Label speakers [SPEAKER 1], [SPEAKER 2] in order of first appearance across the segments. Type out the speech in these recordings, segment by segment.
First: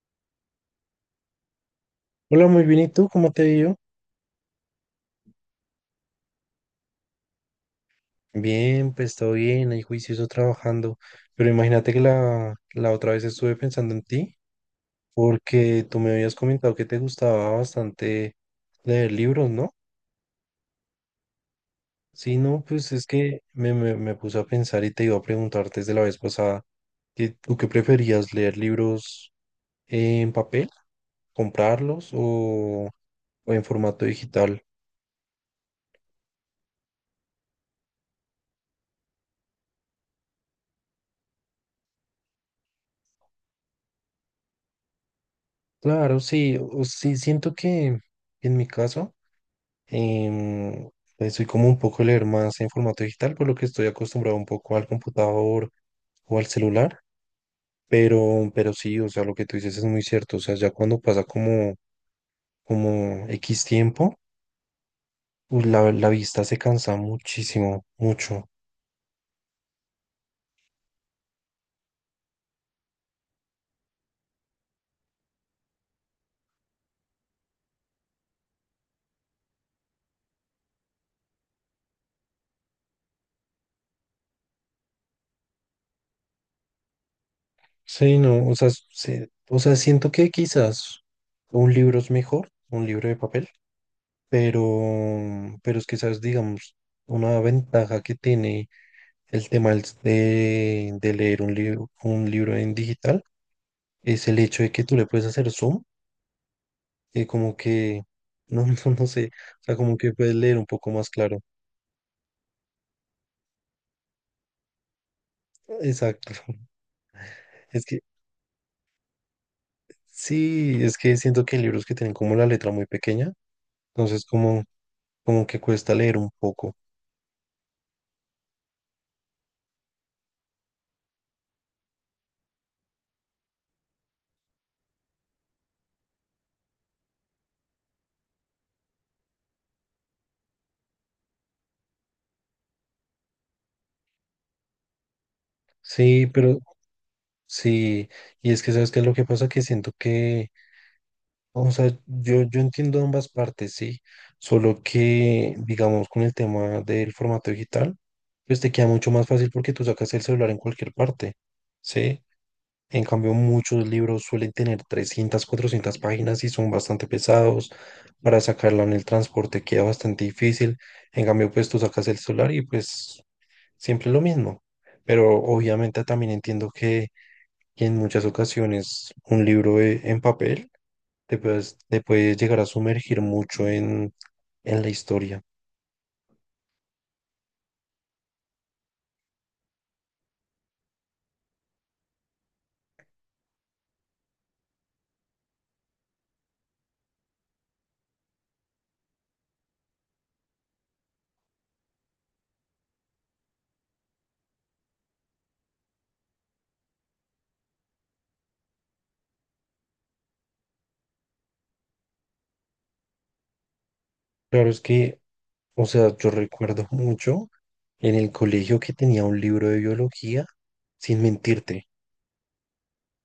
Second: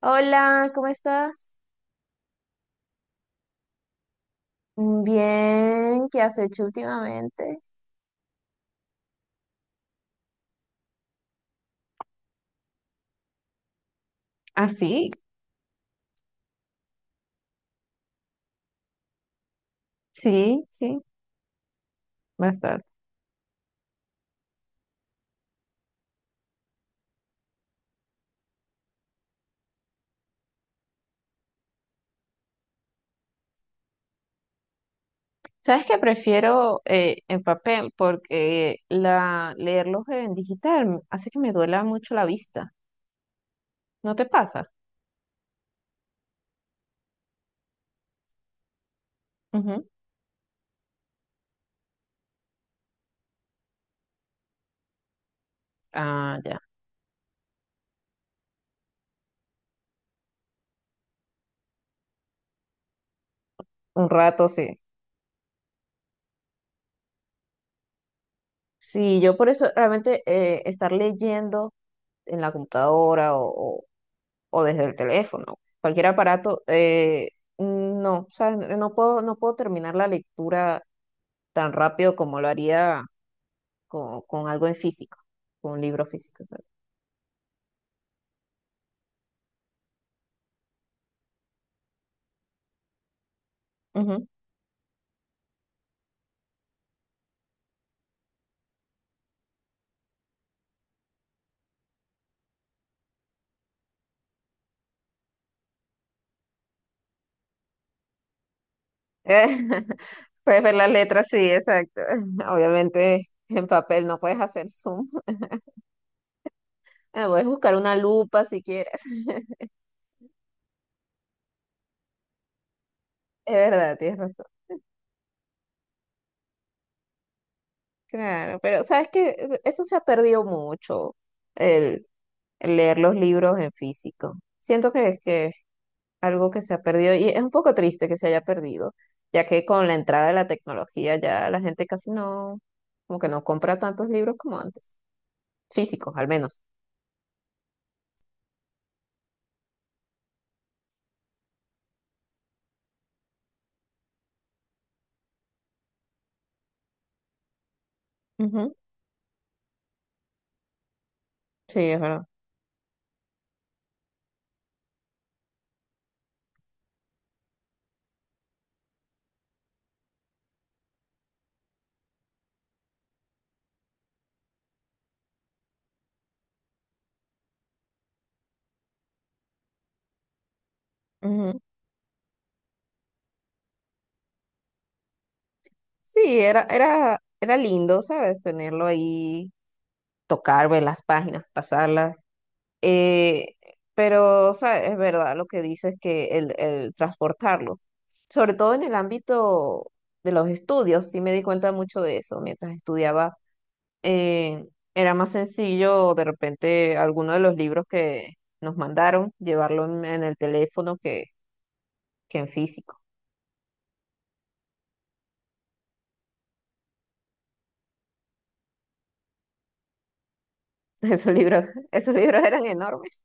[SPEAKER 1] Hola, ¿cómo estás?
[SPEAKER 2] Hola, muy bien. ¿Y tú? ¿Cómo te ha ido?
[SPEAKER 1] Bien, ¿qué has hecho últimamente?
[SPEAKER 2] Bien, pues todo bien, ahí juicioso trabajando. Pero imagínate que la otra vez estuve pensando en ti,
[SPEAKER 1] Ah, sí,
[SPEAKER 2] porque tú me habías comentado que te gustaba bastante leer libros, ¿no?
[SPEAKER 1] sí, sí,
[SPEAKER 2] Sí, no,
[SPEAKER 1] bastante.
[SPEAKER 2] pues es que me puse a pensar y te iba a preguntar desde la vez pasada, que, ¿tú qué preferías, leer libros en papel, comprarlos o en formato digital?
[SPEAKER 1] ¿Sabes qué? Prefiero en papel porque leerlos en digital hace que me duela mucho la vista. ¿No te pasa?
[SPEAKER 2] Claro, sí, sí, siento que en mi caso.
[SPEAKER 1] Ujú.
[SPEAKER 2] em, pues soy como un poco leer más en formato digital, por lo que estoy acostumbrado un poco al computador o
[SPEAKER 1] Ah,
[SPEAKER 2] al
[SPEAKER 1] ya.
[SPEAKER 2] celular, pero sí, o sea, lo que tú dices es muy cierto, o sea, ya cuando pasa como, X
[SPEAKER 1] Un
[SPEAKER 2] tiempo,
[SPEAKER 1] rato, sí.
[SPEAKER 2] pues la vista se cansa muchísimo, mucho.
[SPEAKER 1] Sí, yo por eso realmente estar leyendo en la computadora o- o desde el teléfono, cualquier aparato, no, o sea, no puedo terminar la lectura tan rápido como lo haría con algo en físico, con un libro físico. ¿Sabes?
[SPEAKER 2] Sí, no, o sea, o sea, siento que quizás un libro es mejor, un libro de papel,
[SPEAKER 1] Ujú.
[SPEAKER 2] pero, pero es que, sabes, digamos, una ventaja que tiene el tema de leer un libro en digital es el hecho de que tú le puedes hacer zoom y como que, no, no sé, o sea, como que puedes leer
[SPEAKER 1] Puedes
[SPEAKER 2] un
[SPEAKER 1] ver las
[SPEAKER 2] poco más
[SPEAKER 1] letras, sí,
[SPEAKER 2] claro.
[SPEAKER 1] exacto. Obviamente en papel no puedes hacer zoom.
[SPEAKER 2] Exacto.
[SPEAKER 1] Ah, puedes buscar
[SPEAKER 2] Es
[SPEAKER 1] una
[SPEAKER 2] que
[SPEAKER 1] lupa si quieres.
[SPEAKER 2] sí, es que siento que hay libros que tienen como la letra muy pequeña,
[SPEAKER 1] Es verdad, tienes
[SPEAKER 2] entonces
[SPEAKER 1] razón.
[SPEAKER 2] como que cuesta leer un poco.
[SPEAKER 1] Claro, pero sabes que eso se ha perdido mucho, el, el leer los libros en físico. Siento que es que algo que se ha perdido y es un poco triste que se haya perdido, ya que con la entrada de la tecnología ya la gente casi no, como que no compra tantos libros como antes, físicos
[SPEAKER 2] Sí,
[SPEAKER 1] al
[SPEAKER 2] pero
[SPEAKER 1] menos.
[SPEAKER 2] sí, y es que sabes qué es lo que pasa, que siento que, o sea, yo entiendo ambas partes, sí, solo que, digamos, con el tema del formato digital, pues te
[SPEAKER 1] Ujú.
[SPEAKER 2] queda mucho más fácil porque tú sacas el celular en cualquier parte,
[SPEAKER 1] Sí, es
[SPEAKER 2] ¿sí?
[SPEAKER 1] verdad.
[SPEAKER 2] En cambio, muchos libros suelen tener 300, 400 páginas y son bastante pesados. Para sacarla en el transporte queda bastante difícil. En cambio, pues tú sacas el celular y pues siempre lo mismo. Pero obviamente también entiendo que en muchas ocasiones un libro en papel te
[SPEAKER 1] Ujú.
[SPEAKER 2] puedes, te puedes llegar a sumergir mucho en la historia.
[SPEAKER 1] Sí, era lindo, ¿sabes? Tenerlo ahí, tocar, ver las páginas, pasarlas. Eh, pero, ¿sabes? Es verdad lo que dices que el transportarlo, sobre todo en el ámbito de los estudios, sí me di cuenta mucho de eso mientras estudiaba, eh, era más sencillo de repente alguno de los libros que nos mandaron llevarlo en el teléfono que en físico.
[SPEAKER 2] Claro, es que, o sea, yo recuerdo mucho en el colegio que tenía un libro de biología, sin
[SPEAKER 1] Esos libros,
[SPEAKER 2] mentirte,
[SPEAKER 1] esos libros eran enormes.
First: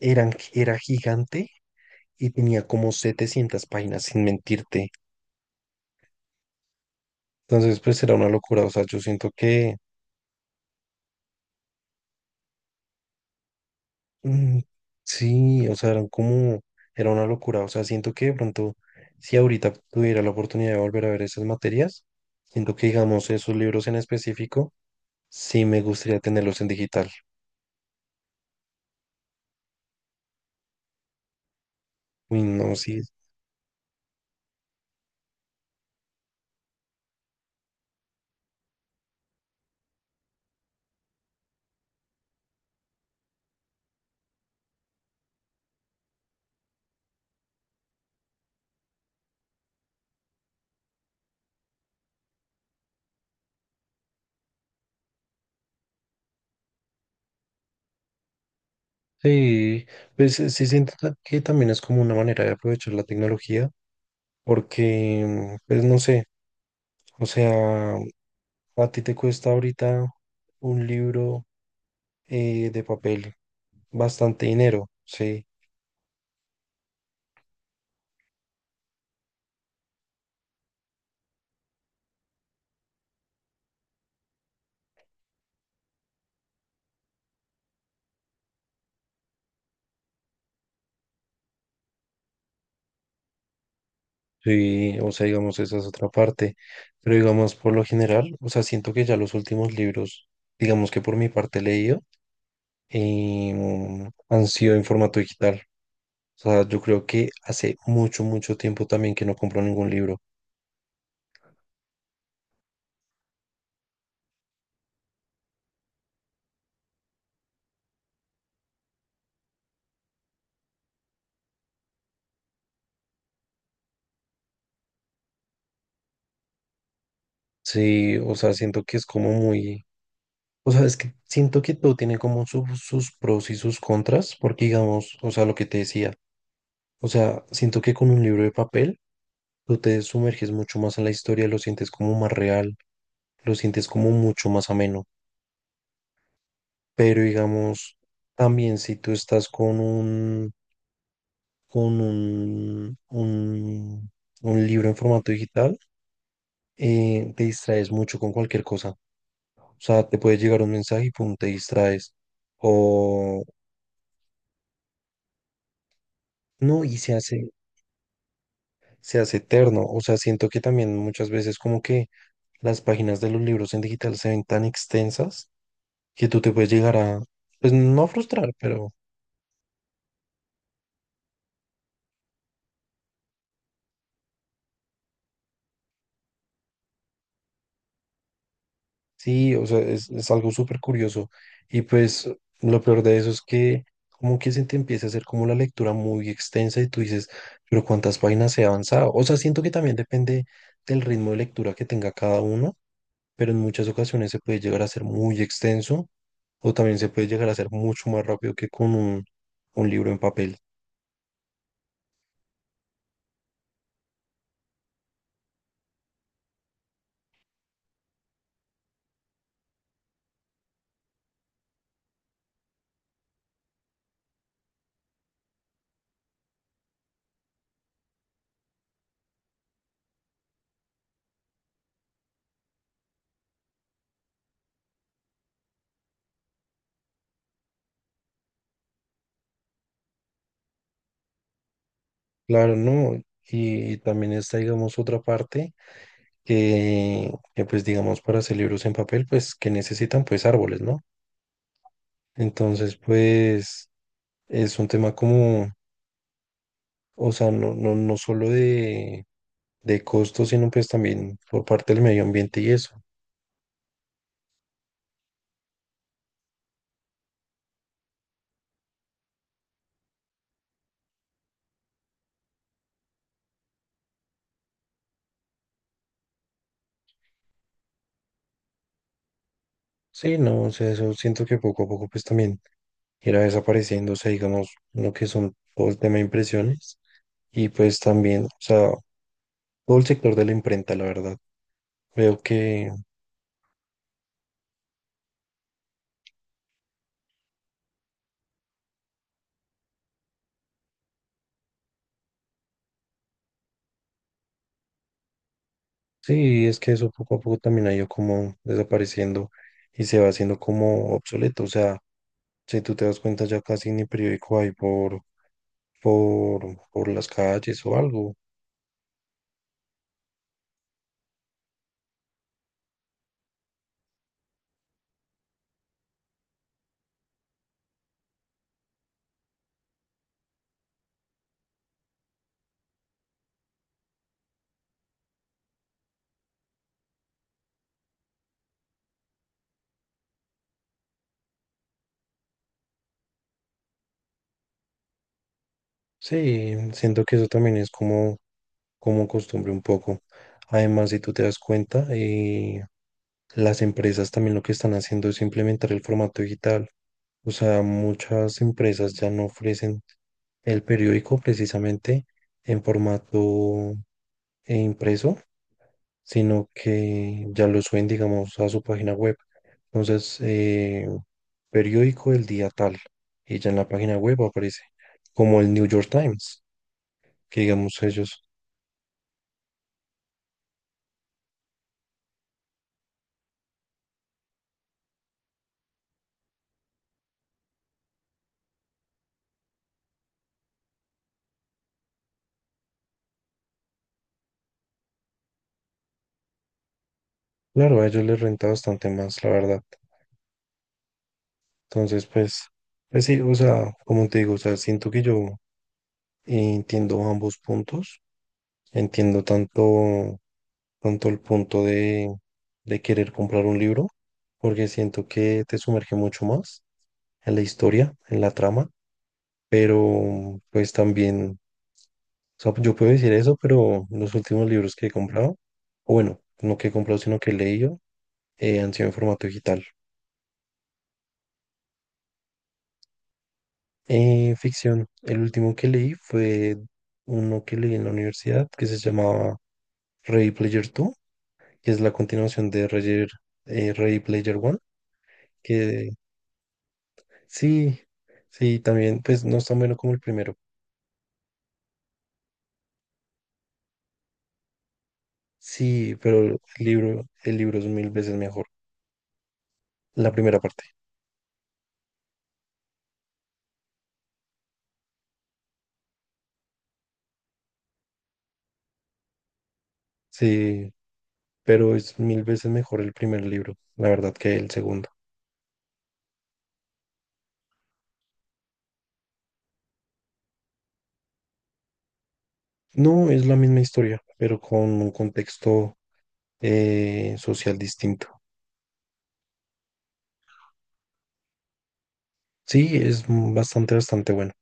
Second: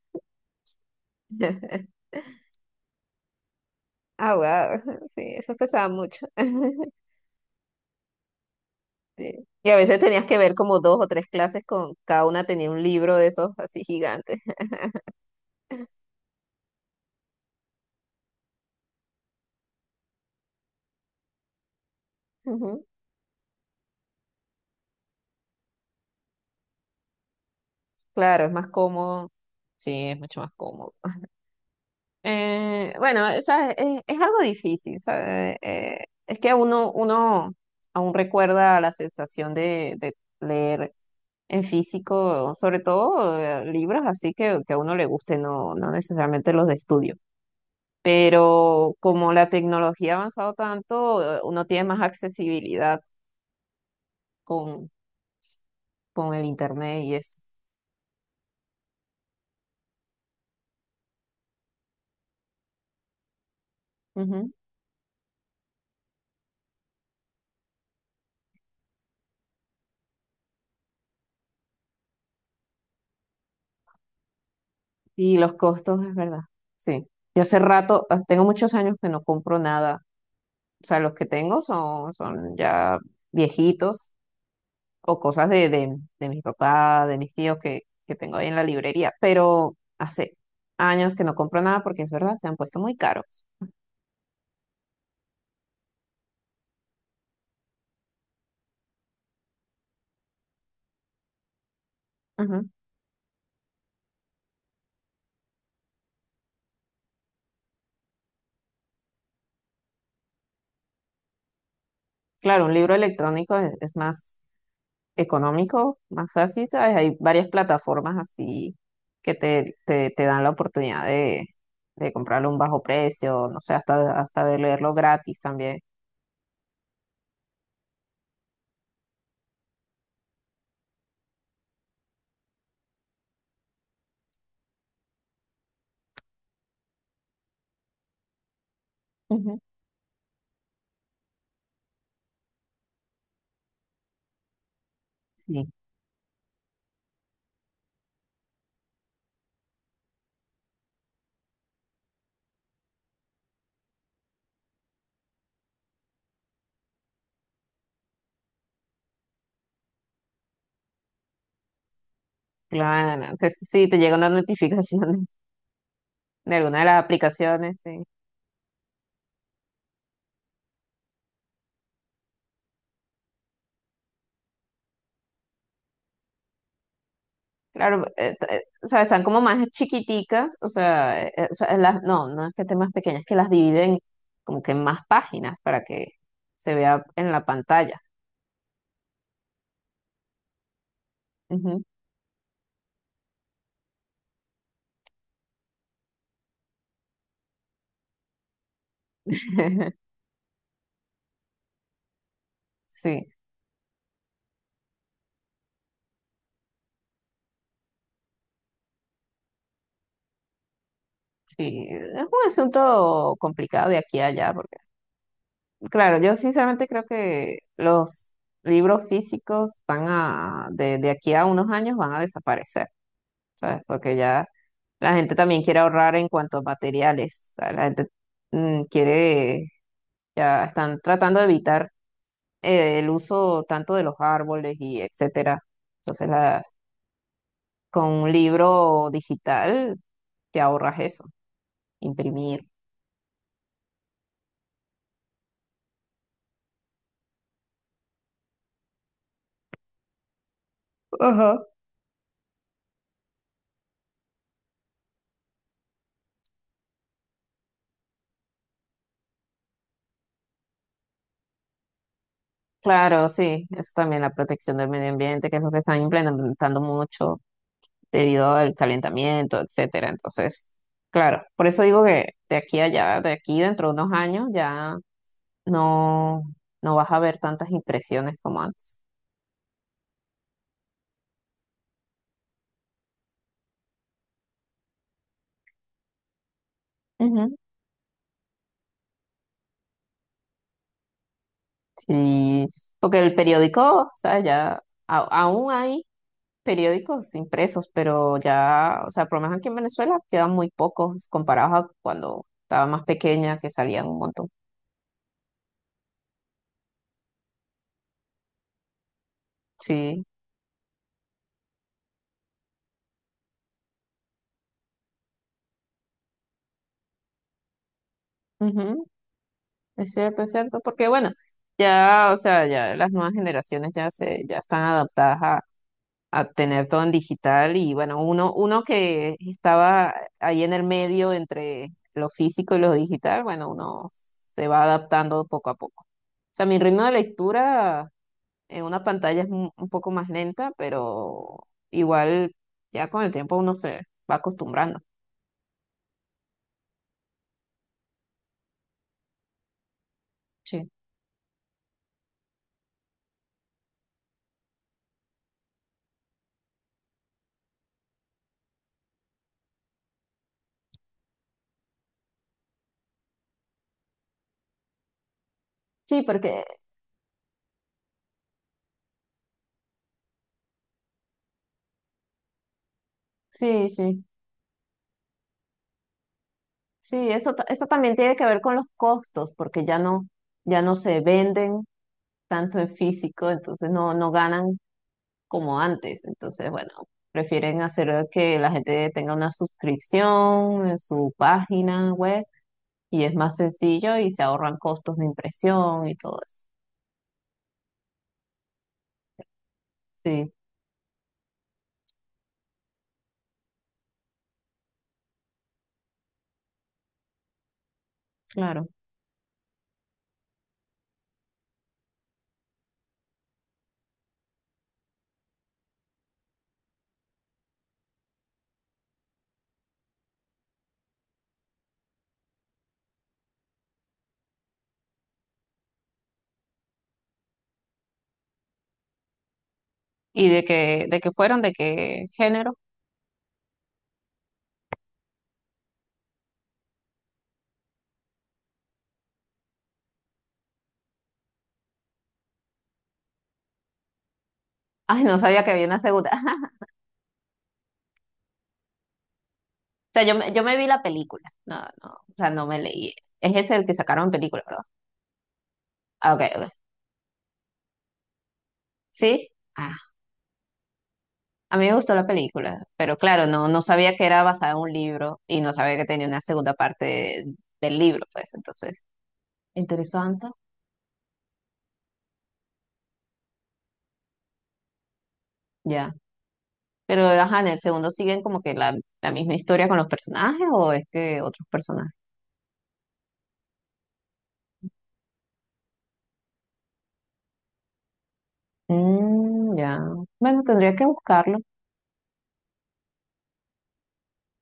[SPEAKER 2] eran, era gigante y tenía como 700 páginas, sin
[SPEAKER 1] Ah, wow,
[SPEAKER 2] mentirte.
[SPEAKER 1] sí, eso pesaba mucho.
[SPEAKER 2] Entonces, pues era una locura, o sea, yo siento
[SPEAKER 1] Sí. Y a
[SPEAKER 2] que,
[SPEAKER 1] veces tenías que ver como dos o tres clases con cada una tenía un libro de esos así gigantes.
[SPEAKER 2] mm, sí, o sea, eran como, era una locura, o sea, siento que de pronto, si ahorita tuviera la oportunidad de volver a ver esas materias, siento
[SPEAKER 1] Ujú.
[SPEAKER 2] que, digamos, esos libros en específico, sí, me gustaría tenerlos en digital.
[SPEAKER 1] Claro, es más cómodo. Sí, es mucho más cómodo.
[SPEAKER 2] Uy, no, sí.
[SPEAKER 1] Bueno, o sea, es algo difícil, ¿sabe? Es que uno aún recuerda la sensación de leer en físico, sobre todo libros así que a uno le guste, no necesariamente los de estudio. Pero como la tecnología ha avanzado tanto, uno tiene más accesibilidad con, con el internet y eso.
[SPEAKER 2] Sí, pues sí siento que también es como una manera de aprovechar la tecnología,
[SPEAKER 1] Ujú.
[SPEAKER 2] porque, pues no sé, o sea, a ti te cuesta ahorita un libro de papel bastante dinero,
[SPEAKER 1] Y
[SPEAKER 2] sí.
[SPEAKER 1] los costos, es verdad. Sí. Yo hace rato, tengo muchos años que no compro nada. O sea, los que tengo son ya viejitos o cosas de mis papás, de mis tíos que tengo ahí en la librería. Pero hace años que no compro nada porque es verdad, se han puesto muy caros.
[SPEAKER 2] Sí, o sea, digamos, esa es otra parte, pero digamos, por lo general, o sea, siento que ya los últimos libros, digamos que por mi parte he leído,
[SPEAKER 1] Ujú.
[SPEAKER 2] han sido en formato digital. O sea, yo creo que hace mucho, mucho tiempo también que no compro ningún libro.
[SPEAKER 1] Claro, un libro electrónico es más económico, más fácil, ¿sabes? Hay varias plataformas así que te dan la oportunidad de comprarlo a un bajo precio, no sé, hasta de leerlo gratis también.
[SPEAKER 2] Sí, o sea, siento que es como muy, o sea, es que siento que todo tiene como sus pros y sus contras, porque digamos, o sea, lo que te decía, o sea, siento que con un libro de papel
[SPEAKER 1] Ujú.
[SPEAKER 2] tú te sumerges mucho más en la historia, lo sientes como más real, lo sientes como mucho más ameno.
[SPEAKER 1] Sí,
[SPEAKER 2] Pero digamos, también si tú estás con un, con un libro en formato digital, te distraes mucho con cualquier cosa. O sea, te puede llegar un mensaje y pum, te distraes.
[SPEAKER 1] claro.
[SPEAKER 2] O
[SPEAKER 1] Sí, te llega una notificación de alguna de
[SPEAKER 2] no, y
[SPEAKER 1] las
[SPEAKER 2] se hace,
[SPEAKER 1] aplicaciones, sí.
[SPEAKER 2] se hace eterno. O sea, siento que también muchas veces como que las páginas de los libros en digital se ven tan extensas que tú te puedes llegar a, pues no
[SPEAKER 1] Claro,
[SPEAKER 2] a frustrar,
[SPEAKER 1] o
[SPEAKER 2] pero
[SPEAKER 1] sea, están como más chiquiticas, o sea, las, no, no es que estén más pequeñas, es que las dividen como que en más páginas para que se vea en la pantalla.
[SPEAKER 2] sí, o sea, es algo súper curioso.
[SPEAKER 1] Ujú.
[SPEAKER 2] Y pues lo peor de eso es que como que se te empieza a hacer como la lectura muy extensa y tú dices, pero ¿cuántas páginas he avanzado? O sea, siento que también depende del ritmo de lectura que tenga cada uno,
[SPEAKER 1] Sí,
[SPEAKER 2] pero en muchas ocasiones se puede llegar a ser muy extenso o también se puede llegar a ser mucho más rápido que con un libro en papel.
[SPEAKER 1] sí, es un asunto complicado de aquí a allá, porque, claro, yo sinceramente creo que los libros físicos van a, de aquí a unos años van a desaparecer. ¿Sabes? Porque ya la gente también quiere ahorrar en cuanto a materiales, ¿sabes? La gente quiere, ya están tratando de evitar el uso tanto de los árboles y etcétera. Entonces, la, con un libro digital te ahorras eso, imprimir.
[SPEAKER 2] Claro, ¿no? Y también está, digamos, otra parte que, pues, digamos, para hacer libros en papel, pues, que necesitan, pues, árboles, ¿no?
[SPEAKER 1] Ajá.
[SPEAKER 2] Entonces, pues es un tema como, o sea, no solo de costos, sino pues también por parte del medio ambiente y eso.
[SPEAKER 1] Claro, sí, eso también la protección del medio ambiente, que es lo que están implementando mucho debido al calentamiento, etcétera. Entonces, claro, por eso digo que de aquí a allá, de aquí dentro de unos años, ya no, no vas a ver tantas impresiones como antes.
[SPEAKER 2] Sí, no, o sea, eso siento que poco a poco pues también irá desapareciendo, o sea, digamos, lo que son todo el tema de impresiones
[SPEAKER 1] Ujú.
[SPEAKER 2] y pues también, o sea, todo el sector de la imprenta, la verdad. Veo
[SPEAKER 1] Sí,
[SPEAKER 2] que,
[SPEAKER 1] porque el periódico, o sea, ya aún hay periódicos impresos, pero ya, o sea, por lo menos aquí en Venezuela quedan muy pocos comparados a cuando estaba más pequeña, que salían un montón.
[SPEAKER 2] sí, es que eso poco a poco también ha ido como desapareciendo y se
[SPEAKER 1] Sí,
[SPEAKER 2] va haciendo como obsoleto. O sea, si tú te das cuenta, ya casi ni periódico hay por las calles o algo.
[SPEAKER 1] ujú. Es cierto, porque bueno, ya, o sea, ya las nuevas generaciones ya se, ya están adaptadas a tener todo en digital y bueno, uno que estaba ahí en el medio entre lo físico y lo digital, bueno, uno se va adaptando poco a poco. O sea, mi ritmo de lectura en una pantalla es un poco más lenta, pero igual ya con el tiempo uno se va acostumbrando.
[SPEAKER 2] Sí, siento que eso también es como, como costumbre un poco.
[SPEAKER 1] Sí.
[SPEAKER 2] Además, si tú te das cuenta, las empresas también lo que están haciendo es implementar el formato digital. O sea, muchas empresas ya no ofrecen el periódico precisamente en formato e impreso,
[SPEAKER 1] Sí, porque
[SPEAKER 2] sino que ya lo suben, digamos, a su página web. Entonces, periódico del día tal, y ya en
[SPEAKER 1] sí,
[SPEAKER 2] la página
[SPEAKER 1] sí.
[SPEAKER 2] web aparece, como el New York Times,
[SPEAKER 1] Sí, eso,
[SPEAKER 2] que
[SPEAKER 1] eso
[SPEAKER 2] digamos
[SPEAKER 1] también tiene
[SPEAKER 2] ellos,
[SPEAKER 1] que ver con los costos, porque ya no, ya no se venden tanto en físico, entonces no, no ganan como antes. Entonces, bueno, prefieren hacer que la gente tenga una suscripción en su página web y es más sencillo y se ahorran costos de impresión y todo eso.
[SPEAKER 2] claro, a ellos les renta bastante más, la verdad.
[SPEAKER 1] Sí,
[SPEAKER 2] Entonces, pues, pues sí, o sea, como te digo, o sea, siento que yo entiendo ambos puntos,
[SPEAKER 1] claro.
[SPEAKER 2] entiendo tanto, tanto el punto de querer comprar un libro, porque siento que te sumerge mucho más en la historia, en la trama, pero pues también, o sea, yo puedo decir eso, pero los últimos libros que he comprado, o bueno, no que he comprado, sino que he leído, han sido en formato digital.
[SPEAKER 1] ¿Y de qué fueron? ¿De qué género?
[SPEAKER 2] Ficción, el último que leí fue uno que leí en la universidad que se llamaba Ready Player 2, que es la continuación de Ready Player 1,
[SPEAKER 1] Ay, no sabía que había una
[SPEAKER 2] que
[SPEAKER 1] segunda.
[SPEAKER 2] sí, sí, también, pues no es tan bueno
[SPEAKER 1] O
[SPEAKER 2] como el
[SPEAKER 1] sea,
[SPEAKER 2] primero.
[SPEAKER 1] yo me vi la película. No, no, o sea, no me leí. Es ese el que sacaron en película, ¿verdad?
[SPEAKER 2] Sí,
[SPEAKER 1] Ah,
[SPEAKER 2] pero
[SPEAKER 1] ok, ok.
[SPEAKER 2] el libro es mil veces mejor.
[SPEAKER 1] ¿Sí? Ah,
[SPEAKER 2] La primera parte.
[SPEAKER 1] a mí me gustó la película, pero claro, no, no sabía que era basada en un libro y no sabía que tenía una segunda parte del libro, pues entonces. Interesante.
[SPEAKER 2] Sí, pero es mil veces mejor el primer libro, la verdad, que el segundo.
[SPEAKER 1] Ya. Pero, ajá, en el segundo siguen como que la misma historia con los personajes o es que otros personajes.
[SPEAKER 2] No es la misma historia, pero con un contexto social distinto.
[SPEAKER 1] Mm, ya. Bueno, tendría que buscarlo.
[SPEAKER 2] Sí, es bastante, bastante bueno.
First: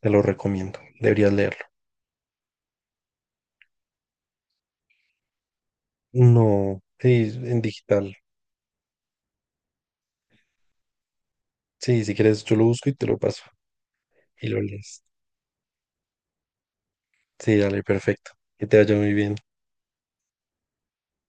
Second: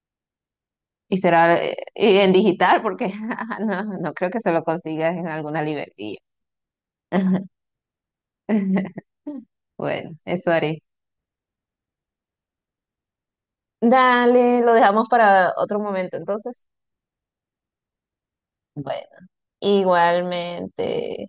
[SPEAKER 2] Te lo recomiendo.
[SPEAKER 1] Y
[SPEAKER 2] Deberías
[SPEAKER 1] será
[SPEAKER 2] leerlo.
[SPEAKER 1] y en digital porque ajá, no, no creo que se lo consigas en alguna librería.
[SPEAKER 2] No, sí, en digital.
[SPEAKER 1] Bueno, eso haré.
[SPEAKER 2] Sí, si quieres, yo lo busco y te lo paso. Y lo
[SPEAKER 1] Dale, lo
[SPEAKER 2] lees.
[SPEAKER 1] dejamos para otro momento entonces.
[SPEAKER 2] Sí, dale, perfecto. Que te vaya
[SPEAKER 1] Bueno.
[SPEAKER 2] muy bien.
[SPEAKER 1] Igualmente.